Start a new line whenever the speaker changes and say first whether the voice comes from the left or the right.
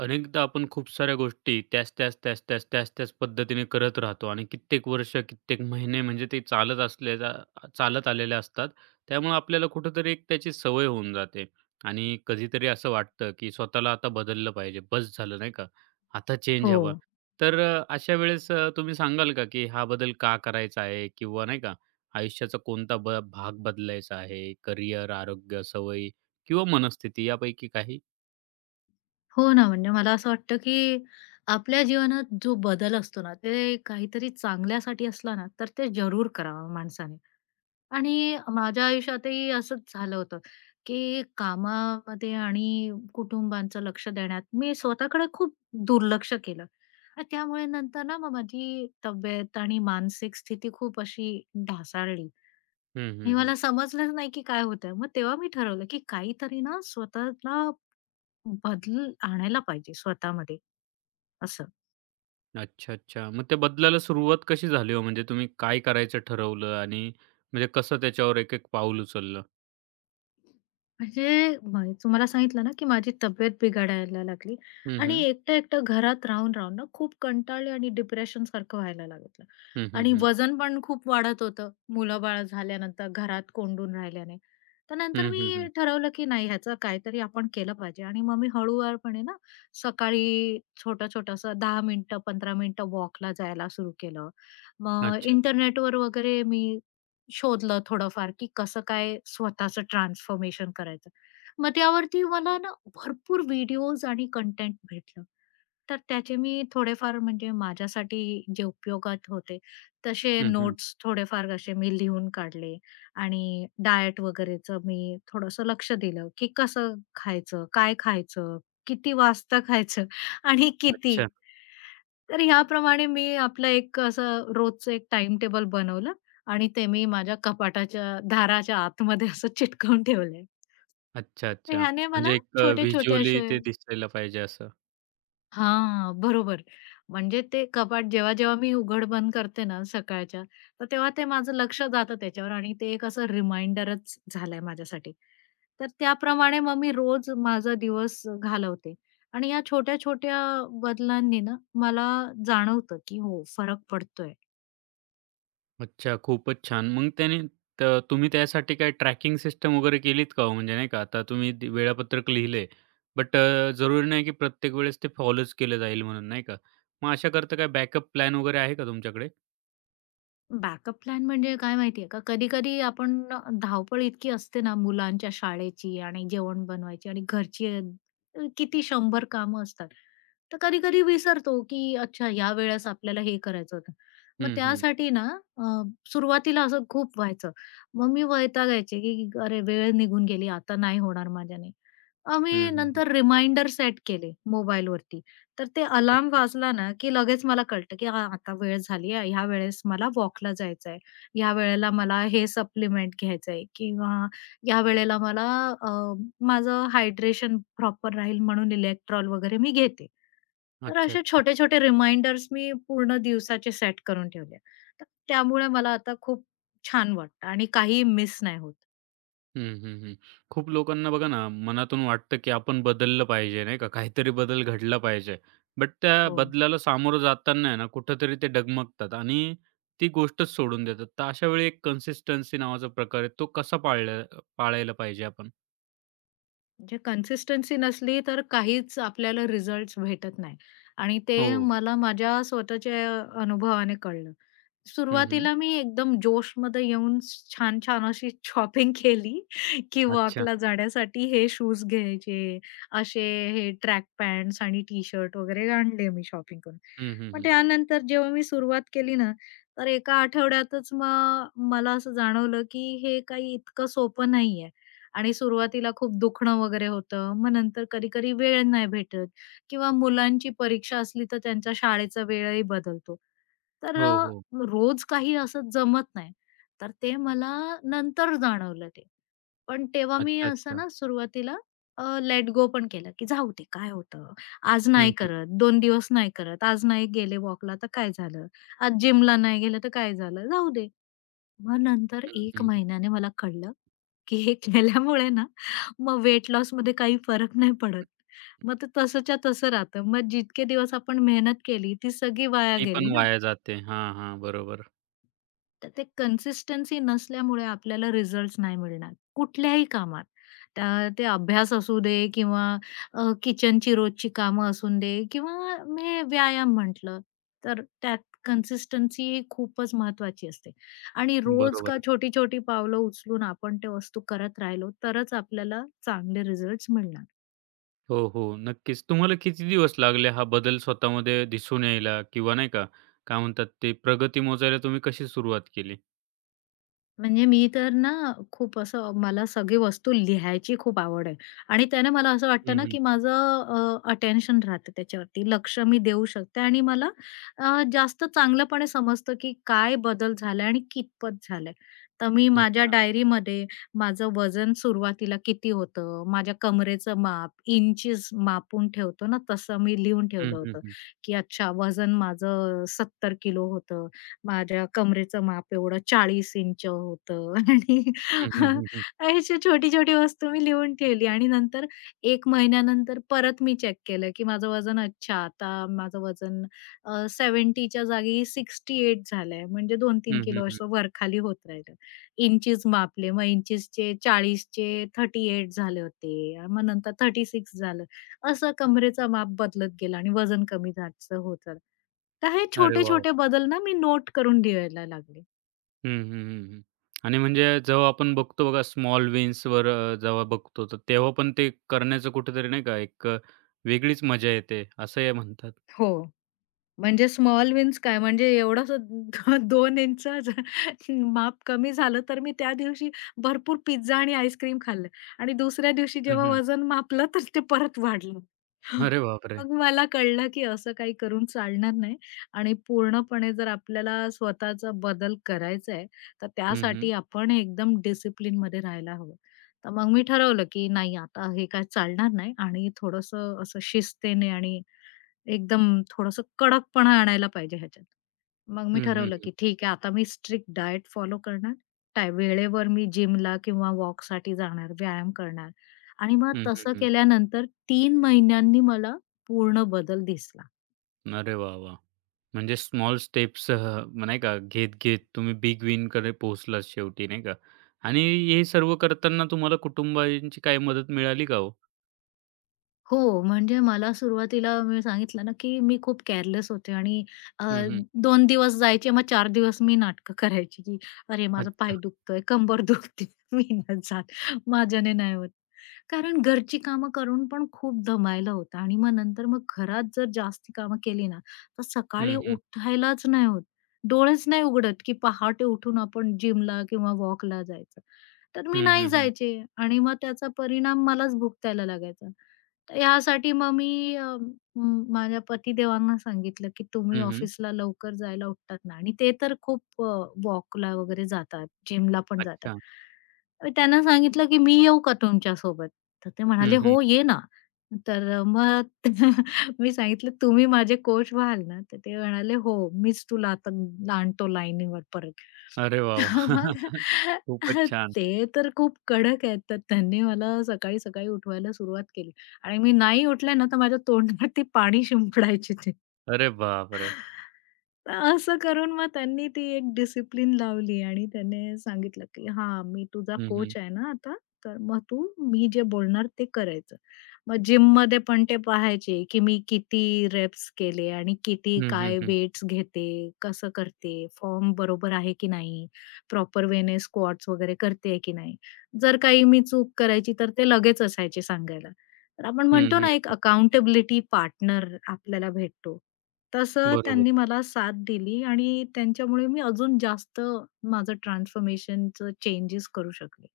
right: अनेकदा आपण खूप साऱ्या गोष्टी त्याच त्याच त्याच त्याच त्याच त्याच पद्धतीने करत राहतो आणि कित्येक वर्ष, कित्येक महिने म्हणजे ते चालत आलेल्या असतात. त्यामुळे आपल्याला कुठेतरी एक त्याची सवय होऊन जाते आणि कधीतरी असं वाटतं, की स्वतःला आता बदललं पाहिजे. बस झालं नाही का? आता चेंज
left: हो.
right: हवा. तर अशा वेळेस तुम्ही सांगाल का, की हा बदल का करायचा आहे? किंवा नाही का आयुष्याचा कोणता भाग बदलायचा आहे? करियर, आरोग्य, सवयी किंवा मनस्थिती यापैकी काही?
left: हो ना, म्हणजे मला असं वाटतं, की आपल्या जीवनात जो बदल असतो ना, ते काहीतरी चांगल्यासाठी असला ना, तर ते जरूर करावं माणसाने. आणि माझ्या आयुष्यातही असंच झालं होतं, की कामामध्ये आणि कुटुंबाचं लक्ष देण्यात मी स्वतःकडे खूप दुर्लक्ष केलं. आणि त्यामुळे नंतर ना, मग माझी तब्येत आणि मानसिक स्थिती खूप अशी ढासाळली.
right: हं,
left: हे
right: हं, हं.
left: मला समजलंच नाही, की काय होतंय. मग तेव्हा मी ठरवलं, की काहीतरी ना स्वतःला बदल आणायला पाहिजे स्वतःमध्ये. असं.
right: अच्छा, अच्छा. मग ते बदलायला सुरुवात कशी झाली हो? म्हणजे तुम्ही काय करायचं ठरवलं आणि म्हणजे कसं त्याच्यावर एक एक पाऊल उचललं?
left: म्हणजे तुम्हाला सांगितलं ना, की माझी तब्येत बिघडायला लागली
right: हं,
left: आणि
right: हं.
left: एकटं-एकटं घरात राहून-राहून ना खूप कंटाळले आणि डिप्रेशनसारखं व्हायला लागलं
right: हं, हं,
left: आणि
right: हं.
left: वजन पण खूप वाढत होतं. मुलं-बाळ झाल्यानंतर घरात कोंडून राहिल्याने. तर नंतर
right: हं, हं,
left: मी
right: हं.
left: ठरवलं, की नाही ह्याचं काहीतरी आपण केलं पाहिजे आणि मग मी हळूवारपणे ना सकाळी छोटं-छोटं असं मिनिटं, 15 मिनिटं वॉकला जायला सुरू केलं. मग
right: अच्छा.
left: इंटरनेटवर वगैरे मी शोधलं थोडंफार, की कसं काय स्वतःचं ट्रान्सफॉर्मेशन करायचं. मग त्यावरती मला ना भरपूर व्हिडिओज आणि कंटेंट भेटलं. तर त्याचे मी थोडेफार म्हणजे माझ्यासाठी जे उपयोगात होते, तसे
right: हं, हं.
left: नोट्स थोडेफार असे मी लिहून काढले आणि डायट वगैरेचं मी थोडंसं लक्ष दिलं, की कसं खायचं, काय खायचं, किती वाजता खायचं आणि किती.
right: अच्छा.
left: तर ह्याप्रमाणे मी आपलं एक असं रोजचं एक टाईमटेबल बनवलं आणि ते मी माझ्या कपाटाच्या दाराच्या आतमध्ये असं चिटकवून ठेवलंय.
right: अच्छा,
left: तर
right: अच्छा.
left: ह्याने मला
right: म्हणजे एक
left: छोटे-छोटे
right: व्हिज्युअली
left: असे
right: ते दिसायला पाहिजे असं.
left: हां, बरोबर. म्हणजे ते कपाट जेव्हा-जेव्हा मी उघड-बंद करते ना सकाळच्या, तर तेव्हा ते माझं लक्ष जातं त्याच्यावर आणि ते एक असं रिमाइंडरच झालंय माझ्यासाठी. तर त्याप्रमाणे मग मी रोज माझा दिवस घालवते आणि या छोट्या-छोट्या बदलांनी ना मला जाणवतं, की हो फरक पडतोय.
right: अच्छा, खूपच छान. मग त्याने त तुम्ही त्यासाठी काही ट्रॅकिंग सिस्टम वगैरे केलीत का हो? म्हणजे नाही का आता तुम्ही ते वेळापत्रक लिहिले, बट जरुरी नाही की प्रत्येक वेळेस ते फॉलोच केलं जाईल म्हणून, नाही का? मग अशाकरता काय बॅकअप प्लॅन वगैरे आहे का तुमच्याकडे?
left: बॅकअप प्लॅन म्हणजे काय माहितीये का, कधी-कधी आपण धावपळ इतकी असते ना मुलांच्या शाळेची आणि जेवण बनवायची आणि घरची किती 100 कामं असतात. तर कधी-कधी विसरतो, की अच्छा ह्या वेळेस आपल्याला हे करायचं होतं. मग
right: हं, हं.
left: त्यासाठी ना अ, सुरुवातीला असं खूप व्हायचं. मग मी वैतागायचे, की "अरे वेळ निघून गेली, आता नाही होणार माझ्याने."
right: हं,
left: मी
right: हं, हं.
left: नंतर रिमाइंडर सेट केले मोबाईलवरती. तर ते अलार्म
right: अच्छा.
left: वाजला ना, की लगेच मला कळतं, की हां, आता वेळ झाली आहे. ह्या वेळेस मला वॉकला जायचं आहे. ह्या वेळेला मला हे सप्लिमेंट घ्यायचं आहे किंवा ह्या वेळेला मला अ, माझं हायड्रेशन प्रॉपर राहील म्हणून इलेक्ट्रॉल वगैरे मी घेते. तर
right: अच्छा,
left: असे
right: अच्छा.
left: छोटे-छोटे रिमाइंडर्स मी पूर्ण दिवसाचे सेट करून ठेवले. तर त्यामुळे मला आता खूप छान वाटतं आणि काहीही मिस नाही होत.
right: हं, हं, हं. खूप लोकांना बघा ना, मनातून वाटतं की आपण बदललं पाहिजे, नाही का? काहीतरी बदल घडला पाहिजे. बट त्या
left: हो.
right: बदलाला सामोरं जाताना आहे ना, कुठेतरी ते डगमगतात आणि ती गोष्टच सोडून देतात. तर अशा वेळी एक कन्सिस्टन्सी नावाचा प्रकार आहे, तो कसा पाळला पाळायला पाहिजे आपण?
left: म्हणजे कन्सिस्टन्सी नसली तर काहीच आपल्याला रिझल्ट्स भेटत नाही आणि ते
right: हो.
left: मला माझ्या स्वतःच्या अनुभवाने कळलं.
right: हं, हं.
left: सुरुवातीला मी एकदम जोशमध्ये येऊन छान-छान अशी शॉपिंग केली, की
right: अच्छा.
left: वॉकला जाण्यासाठी हे शूज घ्यायचे, असे हे ट्रॅक पॅन्ट्स आणि टी-शर्ट वगैरे आणले मी शॉपिंग करून.
right: हं, हं,
left: पण
right: हं.
left: त्यानंतर जेव्हा मी सुरुवात केली ना, तर एका आठवड्यातच मग मला असं जाणवलं, की हे काही इतकं सोपं नाहीये. आणि सुरुवातीला खूप दुखणं वगैरे होतं. मग नंतर कधी-कधी वेळ नाही भेटत किंवा मुलांची परीक्षा असली तर त्यांच्या शाळेचा वेळही बदलतो. तर
right: हो, हो.
left: रोज काही असं जमत नाही. तर ते मला नंतर जाणवलं ते. पण तेव्हा मी
right: अच्छा,
left: असं
right: अच्छा.
left: ना सुरुवातीला लेट गो पण केलं, की जाऊ दे काय होतं? आज
right: हं,
left: नाही
right: हं,
left: करत, 2 दिवस नाही करत, आज नाही गेले वॉकला तर काय झालं? आज जिमला नाही गेलं तर काय झालं? जाऊ दे. मग नंतर
right: हं,
left: 1
right: हं, हं.
left: महिन्याने मला कळलं, की हे केल्यामुळे ना, मग वेट लॉसमध्ये काही फरक नाही पडत. मग ते तसंच्या तसं राहतं. मग जितके दिवस आपण मेहनत केली, ती सगळी वाया
right: ती पण
left: गेली ना.
right: वाया जाते. हां, हां. बरोबर.
left: तर ते कन्सिस्टन्सी नसल्यामुळे आपल्याला रिझल्ट्स नाही मिळणार कुठल्याही कामात. त्या ते अभ्यास असू दे किंवा किचनची रोजची कामं असू दे किंवा मी व्यायाम म्हटलं, तर त्यात कन्सिस्टन्सी खूपच महत्वाची असते. आणि रोज का
right: बरोबर.
left: छोटी-छोटी पावलं उचलून आपण त्या वस्तू करत राहिलो तरच आपल्याला चांगले रिझल्ट्स मिळणार.
right: हो, हो. नक्कीच. तुम्हाला किती दिवस लागले हा बदल स्वतःमध्ये दिसून यायला किंवा नाही का, काय म्हणतात ते प्रगती मोजायला तुम्ही कशी सुरुवात केली?
left: म्हणजे मी तर ना खूप असं मला सगळी वस्तू लिहायची खूप आवड आहे आणि त्याने मला असं वाटतं
right: हं,
left: ना
right: हं.
left: की माझं अटेन्शन राहतं त्याच्यावरती लक्ष मी देऊ शकते आणि मला जास्त चांगलंपणे समजतं की काय बदल झालाय आणि कितपत झालाय. तर मी माझ्या
right: अच्छा.
left: डायरीमध्ये माझं वजन सुरुवातीला किती होतं, माझ्या कमरेचं माप, इंचीस मापून ठेवतो ना तसं मी लिहून
right: हं,
left: ठेवलं
right: हं,
left: होतं,
right: हं.
left: की अच्छा वजन माझं 70 किलो होतं माझ्या कमरेचं माप एवढं 40 इंच होतं
right: हं, हं, हं, हं.
left: आणि अशी छोटी-छोटी वस्तू मी लिहून ठेवली आणि नंतर 1 महिन्यानंतर परत मी चेक केलं, की माझं वजन अच्छा आता माझं वजन 70च्या जागी 68 झालंय म्हणजे दोन तीन
right: हं,
left: किलो
right: हं,
left: असं वरखाली होत राहिलं. इंचीज मापले, मग इंचीसचे 40चे 38 झाले होते. मग नंतर 36 झालं. असं कमरेचं माप बदलत गेलं आणि वजन कमी जास्त होत तर हे
right: अरे वाह!
left: छोटे-छोटे
right: वाह!
left: बदल ना मी नोट करून ठेवायला लागले.
right: हं, हं, हं, हं. आणि म्हणजे जेव्हा आपण बघतो बघा स्मॉल विन्सवर जेव्हा बघतो, तर तेव्हा पण ते करण्याचं कुठेतरी नाही का एक वेगळीच मजा येते, असंही म्हणतात.
left: हो. म्हणजे स्मॉल विन्स काय म्हणजे एवढासा 2 इंचच माप कमी झालं, तर मी त्या दिवशी भरपूर पिझ्झा आणि आईस्क्रीम खाल्लं आणि दुसऱ्या दिवशी
right: हं,
left: जेव्हा
right: हं.
left: वजन मापलं, तर ते परत वाढलं.
right: अरे बापरे!
left: मग मला कळलं, की असं काही करून चालणार नाही आणि पूर्णपणे जर आपल्याला स्वतःचा बदल करायचा आहे, तर
right: हं, हं.
left: त्यासाठी आपण एकदम डिसिप्लिनमध्ये राहायला हवं. तर मग मी ठरवलं, की नाही आता हे काय चालणार नाही आणि थोडंसं असं शिस्तीने आणि एकदम थोडंसं कडकपणा आणायला पाहिजे ह्याच्यात. मग मी
right: हं, हं,
left: ठरवलं,
right: हं.
left: की ठीक आहे आता मी स्ट्रिक्ट डाएट फॉलो करणार. टाय वेळेवर मी जिमला किंवा वॉकसाठी जाणार, व्यायाम करणार आणि मग
right: हं, हं,
left: तसं
right: हं.
left: केल्यानंतर 3 महिन्यांनी मला पूर्ण बदल दिसला.
right: अरे वाह! वाह! म्हणजे स्मॉल स्टेप्स नाही का, घेत-घेत तुम्ही बिग विनकडे पोहोचलात शेवटी, नाही का? आणि हे सर्व करताना तुम्हाला कुटुंबाची काही मदत मिळाली का हो?
left: हो, म्हणजे मला सुरुवातीला मी सांगितलं ना, की मी खूप केअरलेस होते आणि अ,
right: हं, हं.
left: 2 दिवस जायचे, मग 4 दिवस मी नाटकं करायची, की "अरे, माझा
right: अच्छा.
left: पाय दुखतोय, कंबर दुखते, मी नाही जात, माझ्याने नाही होत." कारण घरची कामं करून पण खूप दमायला होतं आणि मग नंतर मग घरात जर जास्ती कामं केली ना, तर सकाळी
right: हं, हं.
left: उठायलाच नाही होत. डोळेच नाही उघडत, की पहाटे उठून आपण जिमला किंवा वॉकला जायचं. तर मी
right: हं,
left: नाही
right: हं, हं.
left: जायचे आणि मग त्याचा परिणाम मलाच भुगतायला लागायचा. तर ह्यासाठी मग मी अ, माझ्या पतिदेवांना सांगितलं, की "तुम्ही
right: हं, हं.
left: ऑफिसला लवकर जायला उठतात ना" आणि ते तर खूप वॉकला वगैरे जातात, जिमला पण जातात.
right: अच्छा.
left: तर त्यांना सांगितलं, "की मी येऊ का तुमच्यासोबत?" तर ते
right: हं,
left: म्हणाले,
right: हं.
left: "हो, ये ना." तर मग मी सांगितलं, "तुम्ही माझे कोच व्हाल ना?" तर ते म्हणाले, "हो, मीच तुला आता आणतो लाईनीवर परत."
right: अरे वाह, वाह!
left: मग
right: खूपच छान.
left: ते तर खूप कडक आहेत. तर त्यांनी मला सकाळी-सकाळी उठवायला सुरुवात केली आणि मी नाही उठले ना, तर माझ्या तोंडात ते पाणी शिंपडायचे ते.
right: अरे बापरे!
left: तर असं करून मग त्यांनी ती एक डिसिप्लिन लावली आणि त्याने सांगितलं, की "हां, मी तुझा
right: हं, हं.
left: कोच आहे ना आता, तर मग तू मी जे बोलणार ते करायचं." मग जिममध्ये पण ते पाहायचे, की मी किती रेप्स केले आणि किती
right: हं, हं,
left: काय
right: हं.
left: वेट्स घेते, कसं करते, फॉर्म बरोबर आहे की नाही, प्रॉपर वेने स्क्वॉट्स वगैरे करते की नाही. जर काही मी चूक करायची तर ते लगेच असायचे सांगायला. तर आपण
right: हं,
left: म्हणतो
right: हं.
left: ना, एक अकाउंटेबिलिटी पार्टनर आपल्याला भेटतो, तसं
right: बरोबर.
left: त्यांनी मला साथ दिली आणि त्यांच्यामुळे मी अजून जास्त माझं ट्रान्सफॉर्मेशनचं चेंजेस करू शकले.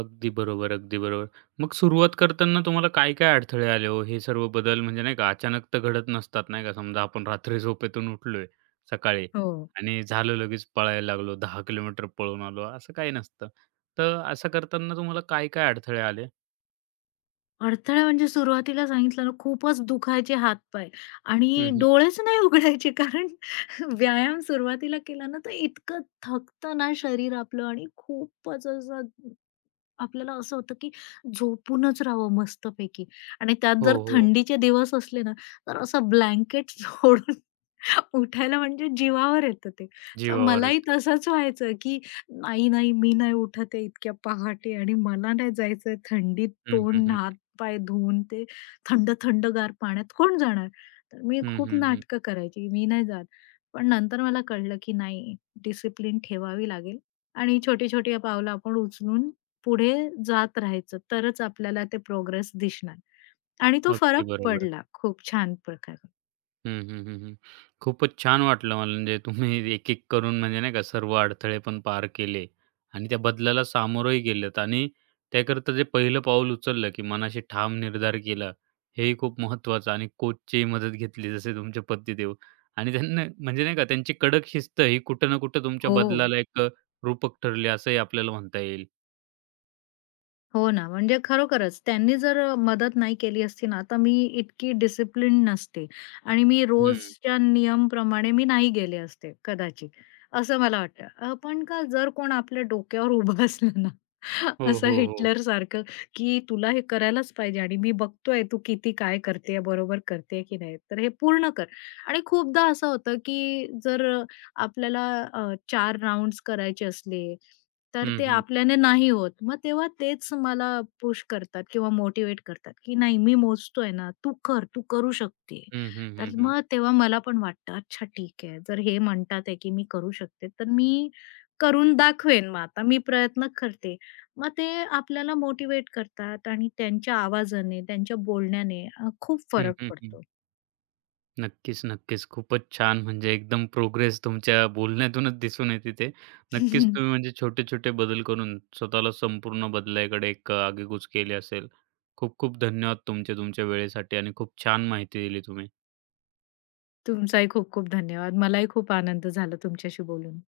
right: अगदी बरोबर, अगदी बरोबर. मग सुरुवात करताना तुम्हाला काय-काय अडथळे आले हो? हे सर्व बदल म्हणजे नाही का अचानक तर घडत नसतात नाही का. समजा आपण रात्री झोपेतून उठलोय सकाळी
left: हो.
right: आणि झालं लगेच पळायला लागलो 10 किलोमीटर पळून आलो असं काही नसतं. तर असं करताना तुम्हाला काय-काय अडथळे आले?
left: अडथळा म्हणजे सुरुवातीला सांगितलं ना, खूपच दुखायचे हात-पाय
right: हं,
left: आणि
right: हं.
left: डोळेच नाही उघडायचे कारण व्यायाम सुरुवातीला केला ना, तर इतकं थकतं ना शरीर आपलं आणि खूपच असं आपल्याला असं होतं, की झोपूनच राहावं मस्तपैकी आणि त्यात
right: हो,
left: जर
right: हो.
left: थंडीचे दिवस असले ना, तर असं ब्लँकेट सोडून उठायला म्हणजे जीवावर येतं ते. तर
right: जीवावर
left: मलाही
right: येतं.
left: तसंच व्हायचं, की नाही, मी नाही उठत आहे इतक्या पहाटे आणि मला नाही जायचंय थंडीत
right: हं, हं,
left: तोंड,
right: हं.
left: हात-पाय धुवून ते थंडगार पाण्यात कोण जाणार? तर मी
right: हं,
left: खूप
right: हं, हं.
left: नाटकं करायची, मी नाही जात. पण नंतर मला कळलं, की नाही डिसिप्लिन ठेवावी लागेल आणि छोटी-छोटी पावलं आपण उचलून पुढे जात राहायचं, तरच आपल्याला ते प्रोग्रेस दिसणार आणि तो
right: अगदी
left: फरक
right: बरोबर.
left: पडला खूप छान प्रकारे.
right: हं, हं, हं, हं. खूपच छान वाटलं मला म्हणजे तुम्ही एक-एक करून म्हणजे नाही का सर्व अडथळे पण पार केले आणि त्या बदलाला सामोरंही गेलेत आणि त्याकरता जे पहिलं पाऊल उचललं, की मनाशी ठाम निर्धार केला, हेही खूप महत्त्वाचं आणि कोचचीही मदत घेतली जसे तुमचे पतिदेव आणि त्यांना म्हणजे नाही का त्यांची कडक शिस्त ही कुठं ना कुठं तुमच्या
left: हो.
right: बदलाला एक रूपक ठरली असंही आपल्याला म्हणता येईल.
left: हो ना, म्हणजे खरोखरच त्यांनी जर मदत नाही केली असती ना, तर मी इतकी डिसिप्लिन नसते आणि मी
right: हं.
left: रोजच्या नियमप्रमाणे मी नाही गेले असते कदाचित, असं मला वाटतं. पण का जर कोण आपल्या डोक्यावर उभं असलं ना,
right: हो,
left: असं
right: हो, हो.
left: हिटलरसारखं, की तुला हे करायलाच पाहिजे आणि मी बघतोय तू किती काय करतेय, बरोबर करतेय की नाही, तर हे पूर्ण कर. आणि खूपदा असं होतं, की जर आपल्याला 4 राउंड्स करायचे असले तर
right: हं,
left: ते
right: हं.
left: आपल्याने नाही होत. मग तेव्हा तेच मला पुश करतात किंवा मोटिव्हेट करतात, की नाही मी मोजतोय ना, तू कर, तू करू शकते.
right: हं, हं, हं,
left: तर
right: हं.
left: मग तेव्हा मला पण वाटतं, अच्छा ठीक आहे. जर हे म्हणतात आहे, की मी करू शकते, तर मी करून दाखवेन मग आता. मी प्रयत्न करते. मग ते आपल्याला मोटिव्हेट करतात आणि त्यांच्या आवाजाने, त्यांच्या बोलण्याने खूप
right: हं,
left: फरक
right: हं, हं.
left: पडतो.
right: नक्कीच, नक्कीच. खूपच छान म्हणजे एकदम प्रोग्रेस तुमच्या बोलण्यातूनच दिसून येते ते. नक्कीच तुम्ही म्हणजे छोटे-छोटे बदल करून स्वतःला संपूर्ण बदलाकडे एक आगेकूच केली असेल. खूप खूप धन्यवाद तुमचे, तुमच्या वेळेसाठी आणि खूप छान माहिती दिली तुम्ही.
left: तुमचाही खूप खूप धन्यवाद. मलाही खूप आनंद झाला तुमच्याशी बोलून.